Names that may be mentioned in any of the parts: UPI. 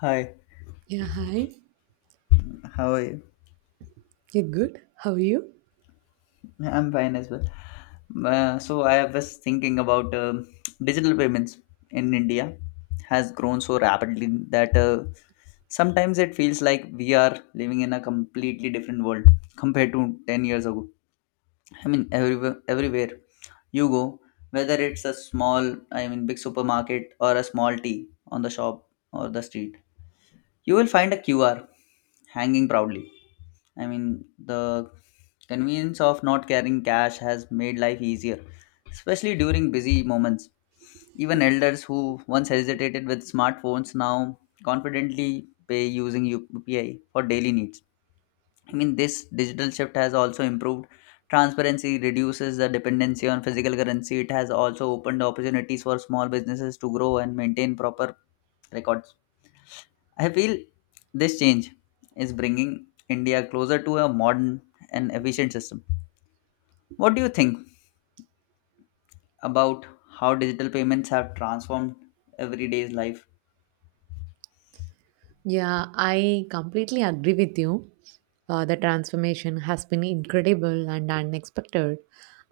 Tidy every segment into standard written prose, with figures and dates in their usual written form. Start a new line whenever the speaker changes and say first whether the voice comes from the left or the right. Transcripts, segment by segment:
left: Hi,
right: Yeah, hi.
left: how are you?
right: You're good. How are you?
left: I'm fine as well. So I was thinking about digital payments in India has grown so rapidly that sometimes it feels like we are living in a completely different world compared to 10 years ago. I mean, everywhere you go, whether it's a big supermarket or a small tea on the shop or the street, you will find a QR hanging proudly. I mean, the convenience of not carrying cash has made life easier, especially during busy moments. Even elders who once hesitated with smartphones now confidently pay using UPI for daily needs. I mean, this digital shift has also improved transparency, reduces the dependency on physical currency. It has also opened opportunities for small businesses to grow and maintain proper records. I feel this change is bringing India closer to a modern and efficient system. What do you think about how digital payments have transformed everyday's life?
right: Yeah, I completely agree with you. The transformation has been incredible and unexpected.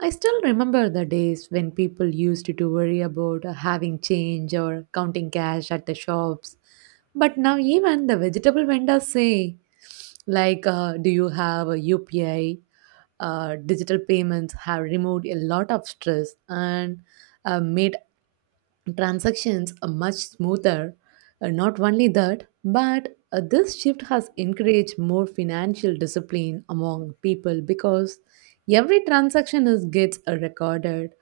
right: I still remember the days when people used to worry about having change or counting cash at the shops. But now, even the vegetable vendors say, like, do you have a UPI? Digital payments have removed a lot of stress and made transactions are much smoother. And not only that, but this shift has encouraged more financial discipline among people because every transaction is gets recorded.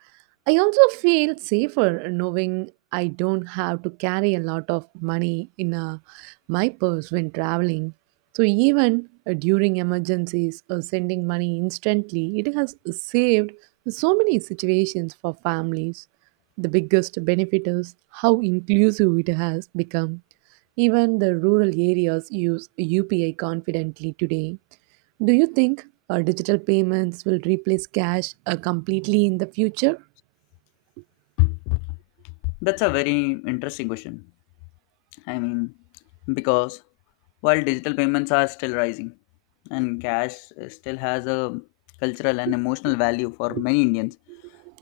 right: I also feel safer knowing I don't have to carry a lot of money in my purse when traveling. So even during emergencies or sending money instantly, it has saved so many situations for families. The biggest benefit is how inclusive it has become. Even the rural areas use UPI confidently today. Do you think digital payments will replace cash completely in the future?
left: That's a very interesting question. I mean, because while digital payments are still rising and cash still has a cultural and emotional value for many Indians,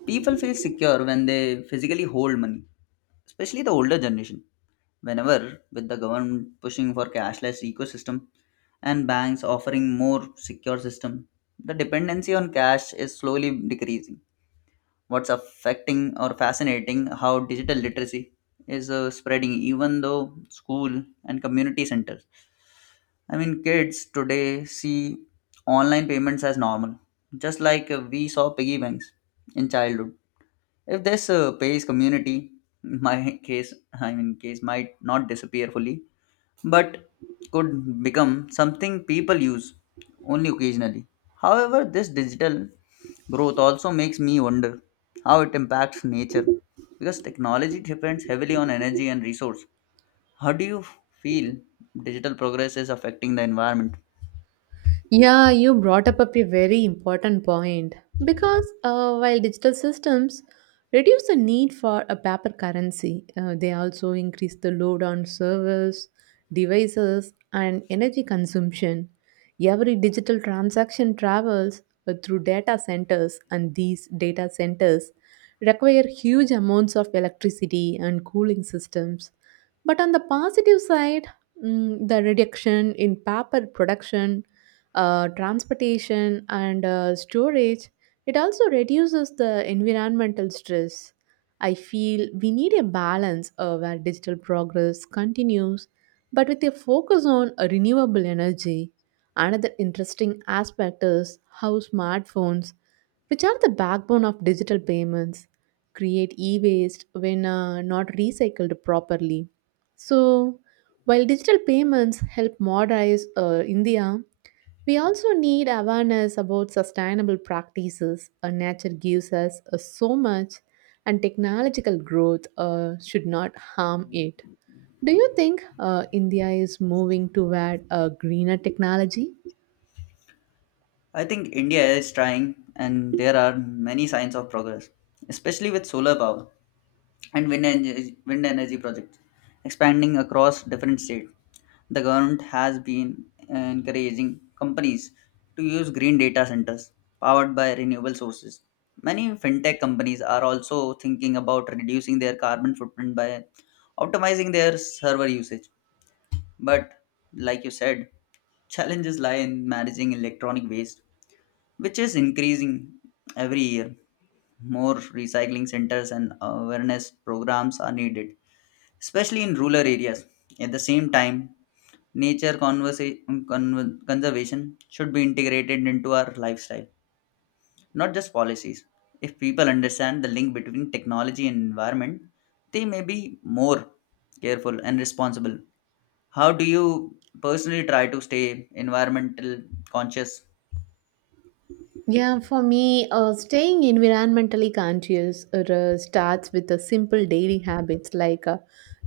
left: people feel secure when they physically hold money, especially the older generation. Whenever with the government pushing for cashless ecosystem and banks offering more secure system, the dependency on cash is slowly decreasing. What's affecting or fascinating how digital literacy is spreading even though school and community centers. I mean, kids today see online payments as normal, just like we saw piggy banks in childhood. If this pays community my case, I mean case might not disappear fully, but could become something people use only occasionally. However, this digital growth also makes me wonder how it impacts nature because technology depends heavily on energy and resource. How do you feel digital progress is affecting the environment?
right: Yeah, you brought up a very important point because while digital systems reduce the need for a paper currency, they also increase the load on servers, devices, and energy consumption. Every digital transaction travels through data centers, and these data centers require huge amounts of electricity and cooling systems. But on the positive side, the reduction in paper production, transportation, and storage, it also reduces the environmental stress. I feel we need a balance where digital progress continues, but with a focus on renewable energy. Another interesting aspect is how smartphones, which are the backbone of digital payments, create e waste when not recycled properly. So, while digital payments help modernize India, we also need awareness about sustainable practices. Nature gives us so much, and technological growth should not harm it. Do you think India is moving toward a greener technology?
left: I think India is trying, and there are many signs of progress, especially with solar power and wind energy projects expanding across different states. The government has been encouraging companies to use green data centers powered by renewable sources. Many fintech companies are also thinking about reducing their carbon footprint by optimizing their server usage. But, like you said, challenges lie in managing electronic waste, which is increasing every year. More recycling centers and awareness programs are needed, especially in rural areas. At the same time, nature conversa- conservation should be integrated into our lifestyle, not just policies. If people understand the link between technology and environment, they may be more careful and responsible. How do you personally try to stay environmental conscious?
right: Yeah, for me, staying environmentally conscious starts with the simple daily habits like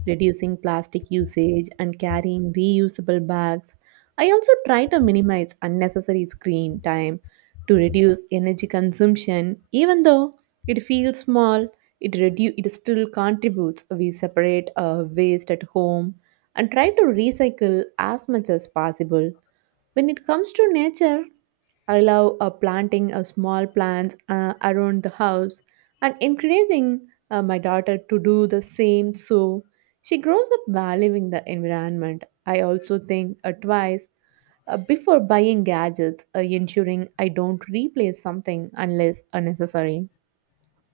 right: reducing plastic usage and carrying reusable bags. I also try to minimize unnecessary screen time to reduce energy consumption. Even though it feels small, it still contributes. We separate waste at home and try to recycle as much as possible. When it comes to nature, I love planting small plants around the house and encouraging my daughter to do the same so she grows up valuing the environment. I also think twice before buying gadgets, ensuring I don't replace something unless unnecessary.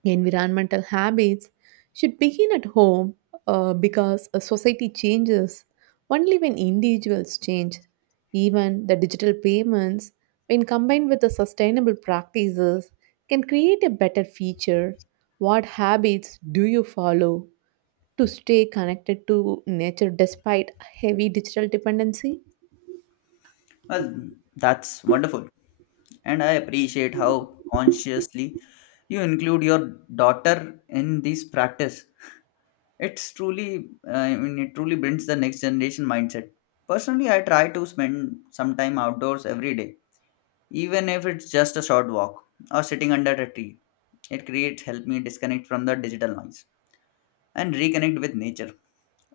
right: Environmental habits should begin at home because a society changes only when individuals change. Even the digital payments, when combined with the sustainable practices, can create a better future. What habits do you follow to stay connected to nature despite heavy digital dependency?
left: Well, that's wonderful. And I appreciate how consciously you include your daughter in this practice. It truly builds the next generation mindset. Personally, I try to spend some time outdoors every day, even if it's just a short walk or sitting under a tree. It creates help me disconnect from the digital noise and reconnect with nature.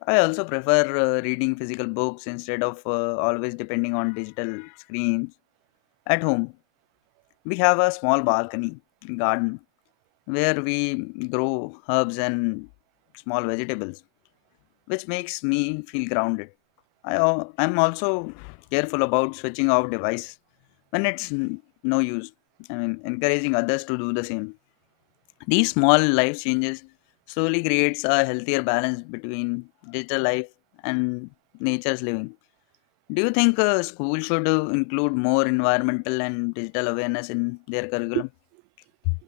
left: I also prefer reading physical books instead of always depending on digital screens. At home, we have a small balcony garden where we grow herbs and small vegetables, which makes me feel grounded. I'm also careful about switching off device when it's no use. I mean, encouraging others to do the same. These small life changes slowly creates a healthier balance between digital life and nature's living. Do you think school should include more environmental and digital awareness in their curriculum?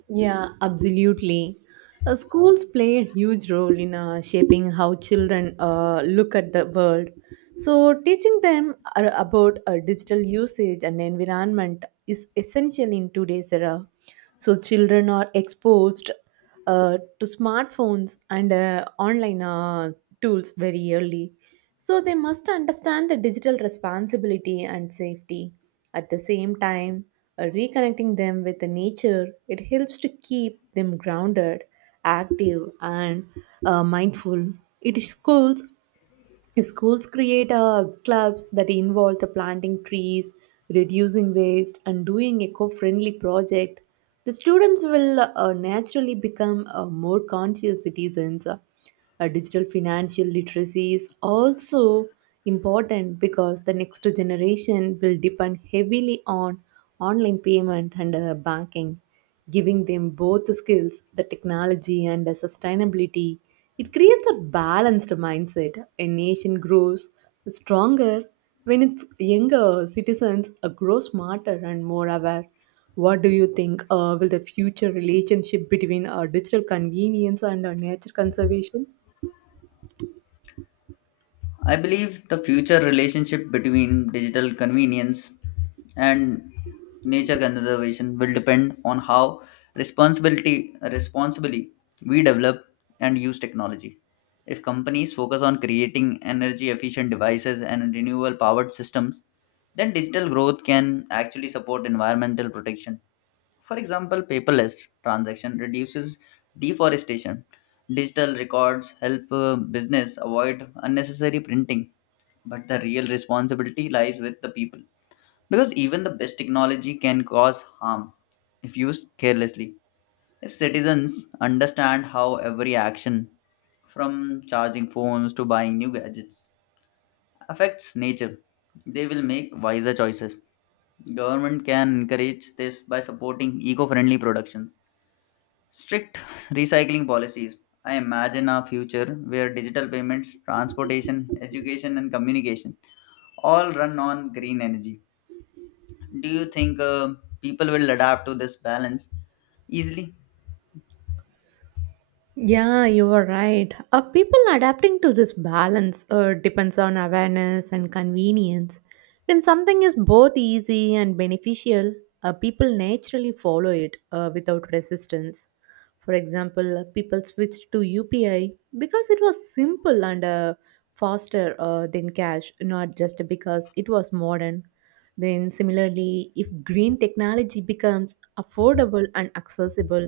right: Yeah, absolutely. Schools play a huge role in shaping how children look at the world. So, teaching them about digital usage and environment is essential in today's era. So, children are exposed to smartphones and online tools very early. So, they must understand the digital responsibility and safety. At the same time, reconnecting them with the nature, it helps to keep them grounded, active, and mindful. It schools Schools create clubs that involve the planting trees, reducing waste, and doing eco-friendly project. The students will naturally become more conscious citizens. Digital financial literacy is also important because the next generation will depend heavily on online payment and banking, giving them both the skills, the technology, and the sustainability. It creates a balanced mindset. A nation grows stronger when its younger citizens grow smarter and more aware. What do you think will the future relationship between our digital convenience and our nature conservation?
left: I believe the future relationship between digital convenience and nature conservation will depend on how responsibility responsibly we develop and use technology. If companies focus on creating energy efficient devices and renewable powered systems, then digital growth can actually support environmental protection. For example, paperless transaction reduces deforestation. Digital records help business avoid unnecessary printing, but the real responsibility lies with the people because even the best technology can cause harm if used carelessly. If citizens understand how every action, from charging phones to buying new gadgets, affects nature, they will make wiser choices. Government can encourage this by supporting eco-friendly productions, strict recycling policies. I imagine a future where digital payments, transportation, education and communication all run on green energy. Do you think people will adapt to this balance easily?
right: Yeah, you are right. People adapting to this balance depends on awareness and convenience. When something is both easy and beneficial, people naturally follow it without resistance. For example, people switched to UPI because it was simple and faster than cash, not just because it was modern. Then, similarly, if green technology becomes affordable and accessible,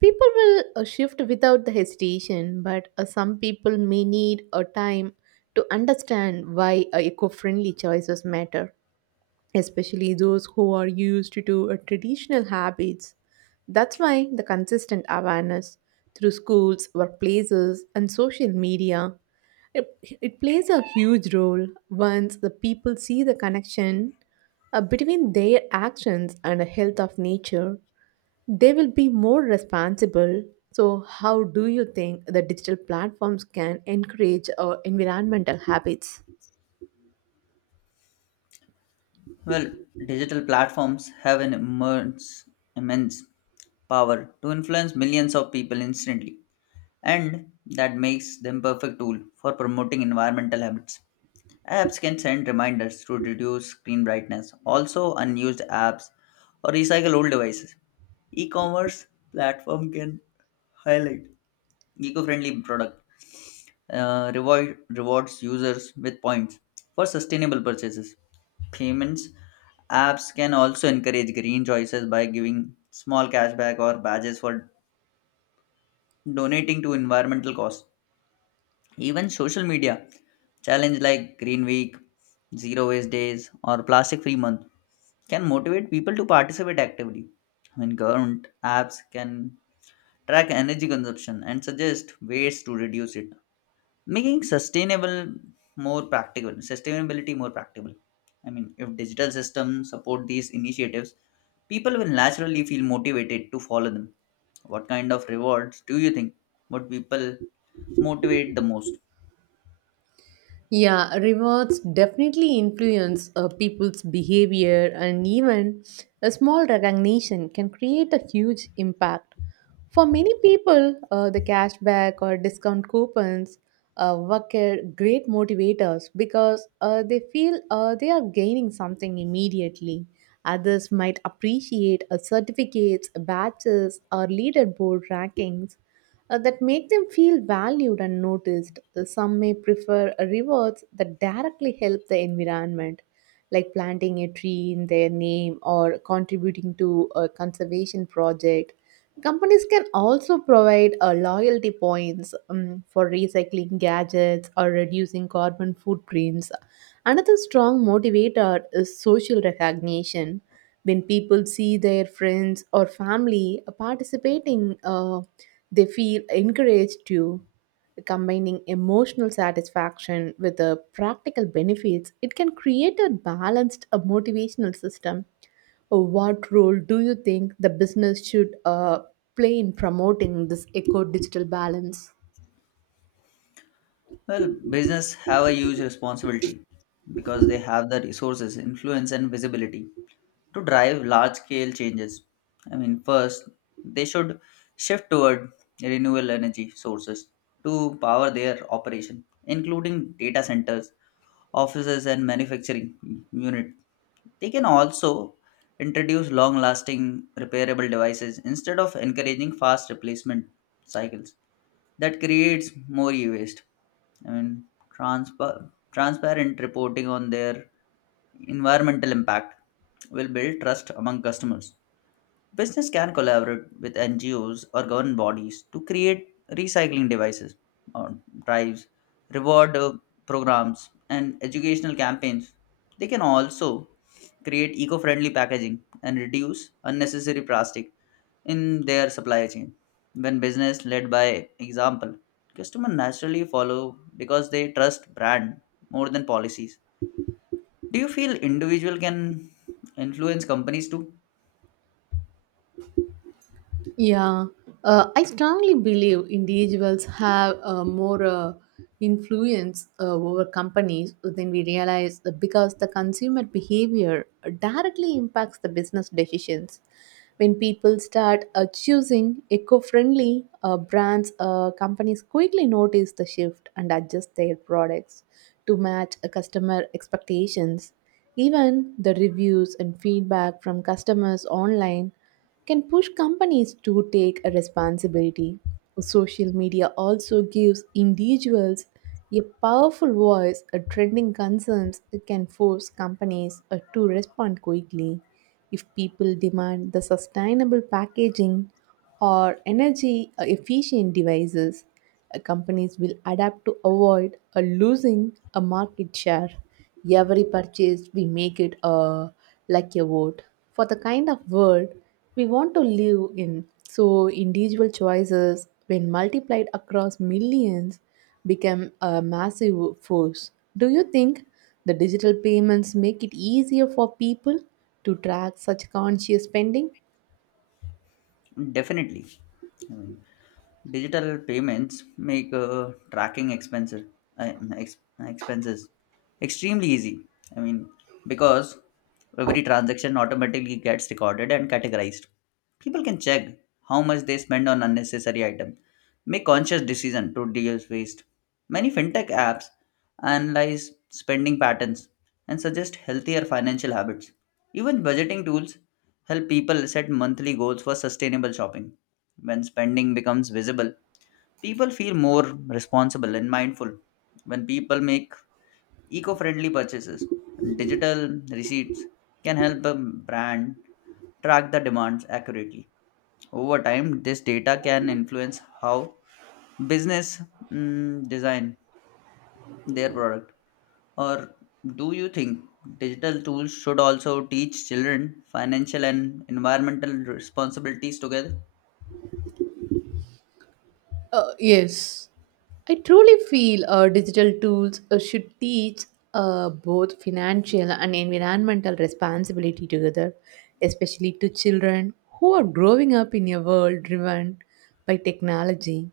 right: people will shift without the hesitation, but some people may need a time to understand why eco-friendly choices matter, especially those who are used to traditional habits. That's why the consistent awareness through schools, workplaces, and social media, it, it plays a huge role. Once the people see the connection between their actions and the health of nature, they will be more responsible. So, how do you think the digital platforms can encourage environmental habits?
left: Well, digital platforms have an immense power to influence millions of people instantly, and that makes them perfect tool for promoting environmental habits. Apps can send reminders to reduce screen brightness, also unused apps or recycle old devices. E-commerce platform can highlight eco-friendly product, rewards users with points for sustainable purchases. Payments apps can also encourage green choices by giving small cashback or badges for donating to environmental cause. Even social media challenge like Green Week, Zero Waste Days, or Plastic Free Month can motivate people to participate actively. I mean, government apps can track energy consumption and suggest ways to reduce it, making sustainable more practical sustainability more practical. I mean, if digital systems support these initiatives, people will naturally feel motivated to follow them. What kind of rewards do you think would people motivate the most?
right: Yeah, rewards definitely influence people's behavior, and even a small recognition can create a huge impact. For many people, the cashback or discount coupons work as great motivators because they feel they are gaining something immediately. Others might appreciate certificates, badges, or leaderboard rankings that make them feel valued and noticed. Some may prefer rewards that directly help the environment, like planting a tree in their name or contributing to a conservation project. Companies can also provide loyalty points for recycling gadgets or reducing carbon footprints. Another strong motivator is social recognition. When people see their friends or family participating, they feel encouraged to combining emotional satisfaction with the practical benefits. It can create a motivational system. What role do you think the business should play in promoting this eco digital balance?
left: Well, business have a huge responsibility because they have the resources, influence, and visibility to drive large scale changes. I mean, first, they should shift toward renewable energy sources to power their operation, including data centers, offices, and manufacturing unit. They can also introduce long lasting repairable devices instead of encouraging fast replacement cycles that creates more e-waste. I mean, transparent reporting on their environmental impact will build trust among customers. Business can collaborate with NGOs or government bodies to create recycling devices or drives, reward programs, and educational campaigns. They can also create eco friendly packaging and reduce unnecessary plastic in their supply chain. When business led by example, customers naturally follow because they trust brand more than policies. Do you feel individual can influence companies too?
right: Yeah, I strongly believe individuals have more influence over companies than we realize because the consumer behavior directly impacts the business decisions. When people start choosing eco friendly brands, companies quickly notice the shift and adjust their products to match customer expectations. Even the reviews and feedback from customers online can push companies to take a responsibility. Social media also gives individuals a powerful voice. A trending concerns can force companies to respond quickly. If people demand the sustainable packaging or energy efficient devices, companies will adapt to avoid losing a market share. Every purchase, we make it like a vote for the kind of world we want to live in. So, individual choices, when multiplied across millions, become a massive force. Do you think the digital payments make it easier for people to track such conscious spending?
left: Definitely. I mean, digital payments make tracking um, ex- expenses extremely easy. I mean, because every transaction automatically gets recorded and categorized. People can check how much they spend on unnecessary items, make conscious decision to reduce waste. Many fintech apps analyze spending patterns and suggest healthier financial habits. Even budgeting tools help people set monthly goals for sustainable shopping. When spending becomes visible, people feel more responsible and mindful. When people make eco friendly purchases, digital receipts can help a brand track the demands accurately. Over time, this data can influence how business design their product. Or do you think digital tools should also teach children financial and environmental responsibilities together?
right: Yes, I truly feel digital tools should teach both financial and environmental responsibility together, especially to children who are growing up in a world driven by technology.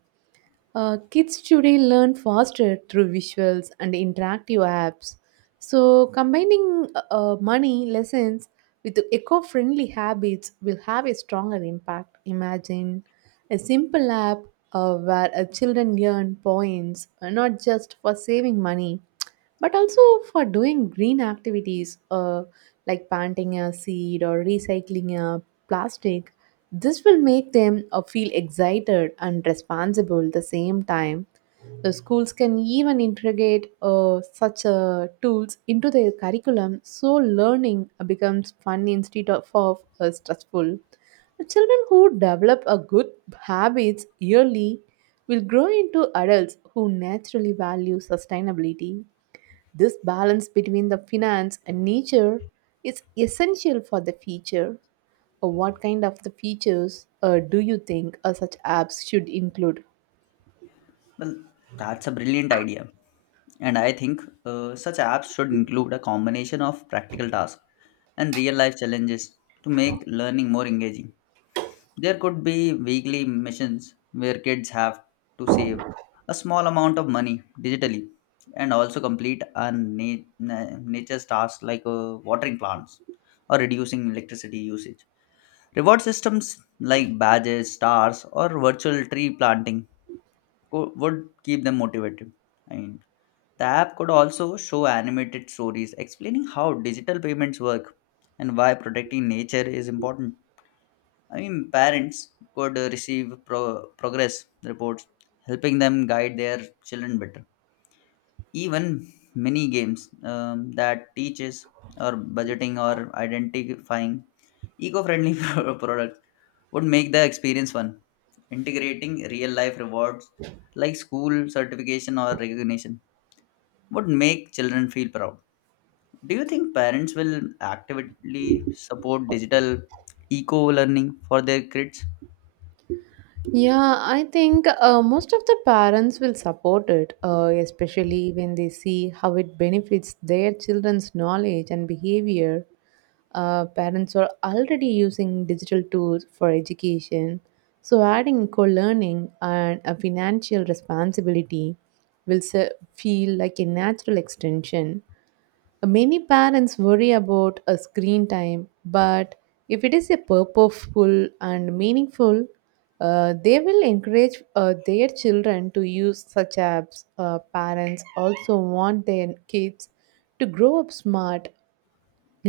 right: Kids today learn faster through visuals and interactive apps. So, combining money lessons with eco friendly habits will have a stronger impact. Imagine a simple app where children earn points, not just for saving money, but also for doing green activities like planting a seed or recycling a plastic. This will make them feel excited and responsible at the same time. The schools can even integrate such tools into their curriculum so learning becomes fun instead of stressful. The children who develop a good habits yearly will grow into adults who naturally value sustainability. This balance between the finance and nature is essential for the future. What kind of the features do you think such apps should include?
left: Well, that's a brilliant idea. And I think such apps should include a combination of practical tasks and real life challenges to make learning more engaging. There could be weekly missions where kids have to save a small amount of money digitally and also complete a nature's tasks like watering plants or reducing electricity usage. Reward systems like badges, stars, or virtual tree planting would keep them motivated. I mean, the app could also show animated stories explaining how digital payments work and why protecting nature is important. I mean, parents could receive progress reports, helping them guide their children better. Even mini games that teaches or budgeting or identifying eco-friendly products would make the experience fun. Integrating real-life rewards like school certification or recognition would make children feel proud. Do you think parents will actively support digital eco learning for their kids?
right: Yeah, I think most of the parents will support it, especially when they see how it benefits their children's knowledge and behavior. Parents are already using digital tools for education, so adding co learning and a financial responsibility will feel like a natural extension. Many parents worry about a screen time, but if it is a purposeful and meaningful, they will encourage their children to use such apps. Parents also want their kids to grow up smart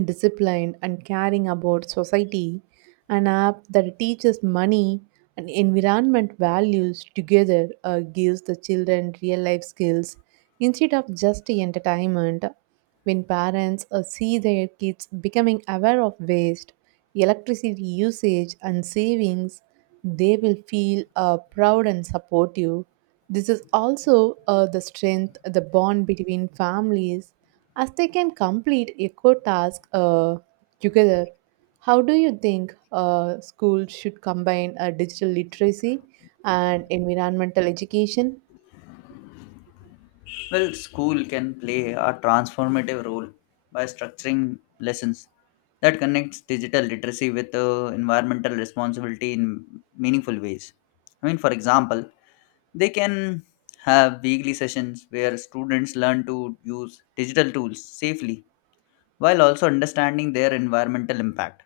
right: disciplined and caring about society. An app that teaches money and environment values together gives the children real life skills instead of just entertainment. When parents see their kids becoming aware of waste, electricity usage, and savings, they will feel proud and supportive. This is also the strength, the bond between families as they can complete eco task together. How do you think schools should combine digital literacy and environmental education?
left: Well, school can play a transformative role by structuring lessons that connects digital literacy with environmental responsibility in meaningful ways. I mean, for example, they can have weekly sessions where students learn to use digital tools safely while also understanding their environmental impact.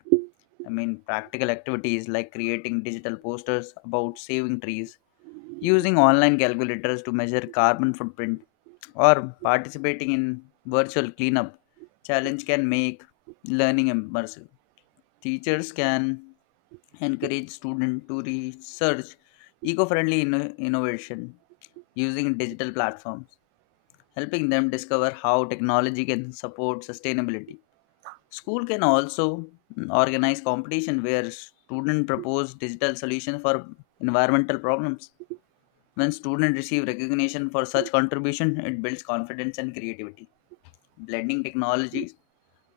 left: I mean, practical activities like creating digital posters about saving trees, using online calculators to measure carbon footprint, or participating in virtual cleanup challenge can make learning immersive. Teachers can encourage students to research eco-friendly innovation using digital platforms, helping them discover how technology can support sustainability. School can also organize competition where students propose digital solutions for environmental problems. When students receive recognition for such contribution, it builds confidence and creativity. Blending technologies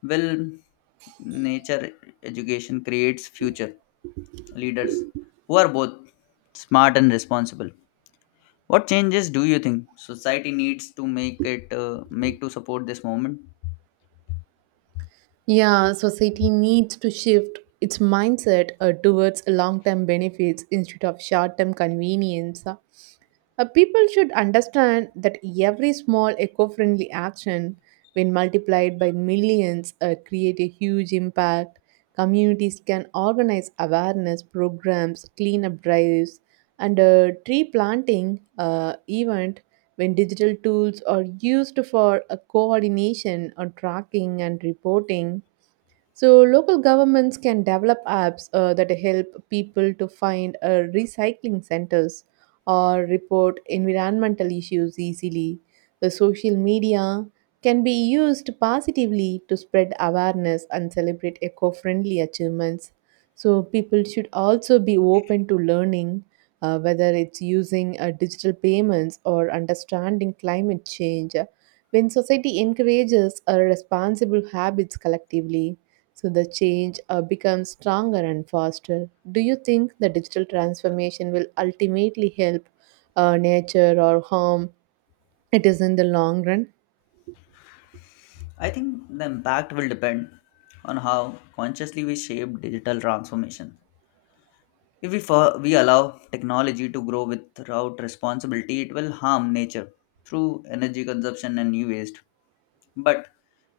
left: will nature education creates future leaders who are both smart and responsible. What changes do you think society needs to make to support this movement?
right: Yeah, society needs to shift its mindset towards long term benefits instead of short term convenience. People should understand that every small eco friendly action, when multiplied by millions, create a huge impact. Communities can organize awareness programs, cleanup drives, and a tree planting event when digital tools are used for coordination or tracking and reporting. So, local governments can develop apps that help people to find recycling centers or report environmental issues easily. The social media can be used positively to spread awareness and celebrate eco friendly achievements. So, people should also be open to learning, whether it's using digital payments or understanding climate change. When society encourages responsible habits collectively, so the change becomes stronger and faster. Do you think the digital transformation will ultimately help nature or harm it is in the long run?
left: I think the impact will depend on how consciously we shape digital transformation. If we allow technology to grow without responsibility, it will harm nature through energy consumption and new waste. But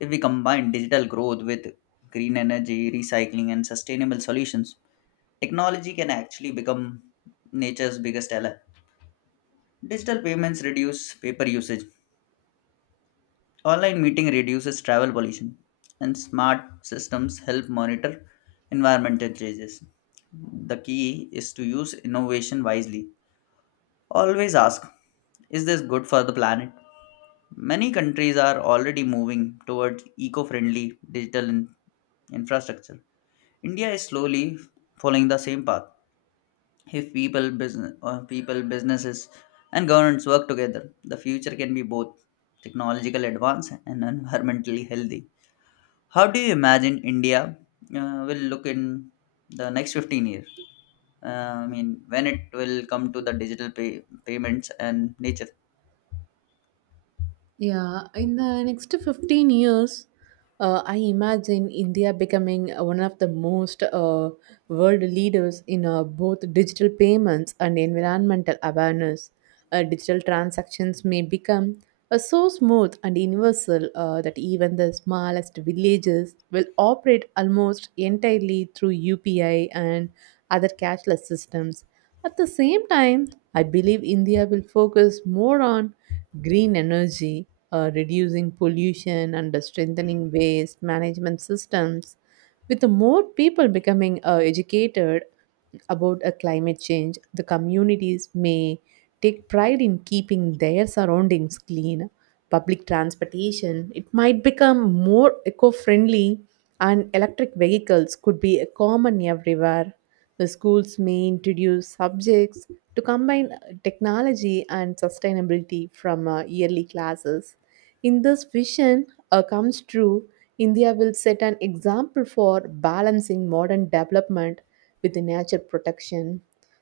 left: if we combine digital growth with green energy, recycling, and sustainable solutions, technology can actually become nature's biggest ally. Digital payments reduce paper usage. Online meeting reduces travel pollution, and smart systems help monitor environmental changes. The key is to use innovation wisely. Always ask, is this good for the planet? Many countries are already moving towards eco friendly digital infrastructure. India is slowly following the same path. If people, businesses, and governments work together, the future can be both technological advance and environmentally healthy. How do you imagine India will look in the next 15 years? I mean, when it will come to the payments and nature?
right: Yeah, in the next 15 years, I imagine India becoming one of the most world leaders in both digital payments and environmental awareness. Digital transactions may become so smooth and universal that even the smallest villages will operate almost entirely through UPI and other cashless systems. At the same time, I believe India will focus more on green energy, reducing pollution and strengthening waste management systems. With more people becoming educated about climate change, the communities may take pride in keeping their surroundings clean. Public transportation, it might become more eco friendly, and electric vehicles could be common everywhere. The schools may introduce subjects to combine technology and sustainability from yearly classes. In this vision comes true, India will set an example for balancing modern development with the nature protection.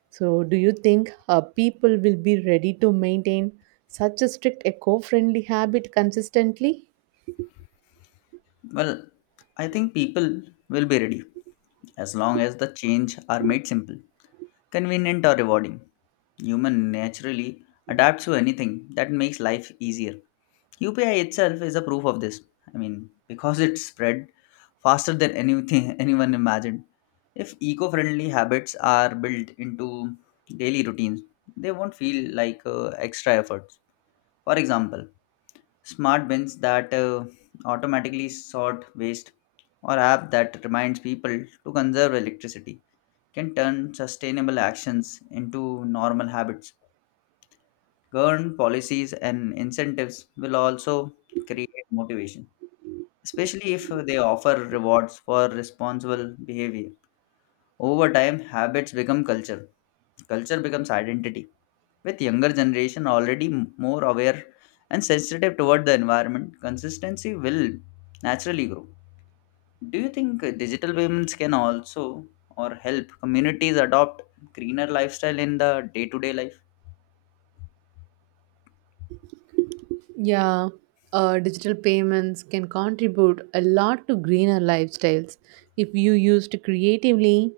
right: So, do you think people will be ready to maintain such a strict eco friendly habit consistently?
left: Well, I think people will be ready as long as the change are made simple, convenient, or rewarding. Human naturally adapts to anything that makes life easier. UPI itself is a proof of this. I mean, because it spread faster than anything anyone imagined. If eco friendly habits are built into daily routines, they won't feel like extra efforts. For example, smart bins that automatically sort waste or app that reminds people to conserve electricity can turn sustainable actions into normal habits. Government policies and incentives will also create motivation, especially if they offer rewards for responsible behavior. Over time, habits become culture. Culture becomes identity. With younger generation already more aware and sensitive toward the environment, consistency will naturally grow. Do you think digital payments can also or help communities adopt greener lifestyle in the day-to-day life?
right: Yeah, digital payments can contribute a lot to greener lifestyles if you used creatively.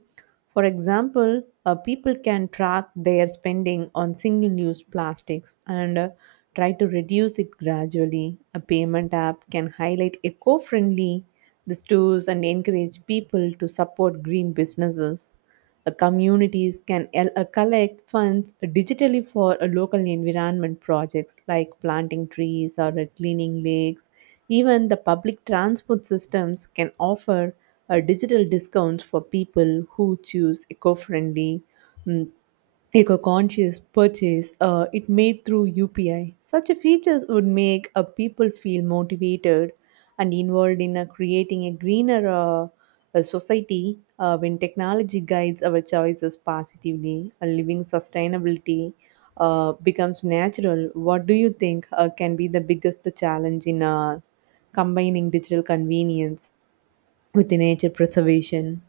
right: For example, people can track their spending on single use plastics and try to reduce it gradually. A payment app can highlight eco friendly the stores and encourage people to support green businesses. Communities can collect funds digitally for local environment projects like planting trees or cleaning lakes. Even the public transport systems can offer digital discounts for people who choose eco-conscious purchase it made through UPI. Such a features would make people feel motivated and involved in creating a greener society when technology guides our choices positively. Living sustainability becomes natural. What do you think can be the biggest challenge in combining digital convenience with the nature preservation?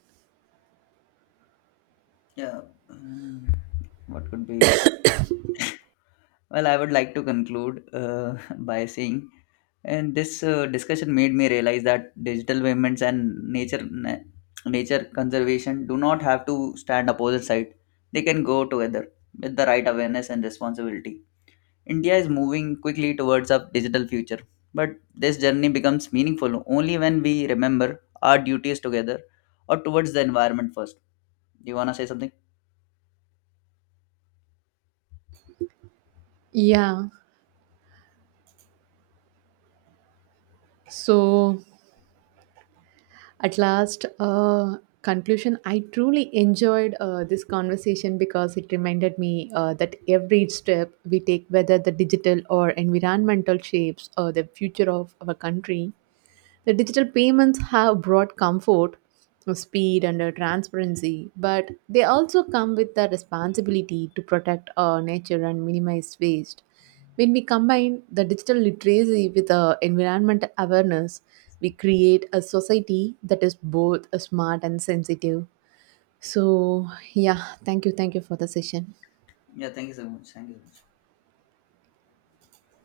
left: Yeah. um, what could be? Well, I would like to conclude by saying and this discussion made me realize that digital payments and nature conservation do not have to stand opposite side. They can go together with the right awareness and responsibility. India is moving quickly towards a digital future, but this journey becomes meaningful only when we remember our duties together or towards the environment first. Do you want to say something?
right: Yeah, so, at last, conclusion, I truly enjoyed this conversation because it reminded me that every step we take, whether the digital or environmental shapes or the future of our country, the digital payments have brought comfort, speed, and transparency, but they also come with the responsibility to protect our nature and minimize waste. When we combine the digital literacy with environmental awareness, we create a society that is both smart and sensitive. So, yeah, thank you for the session.
left: Yeah, thank you so much, thank you so much.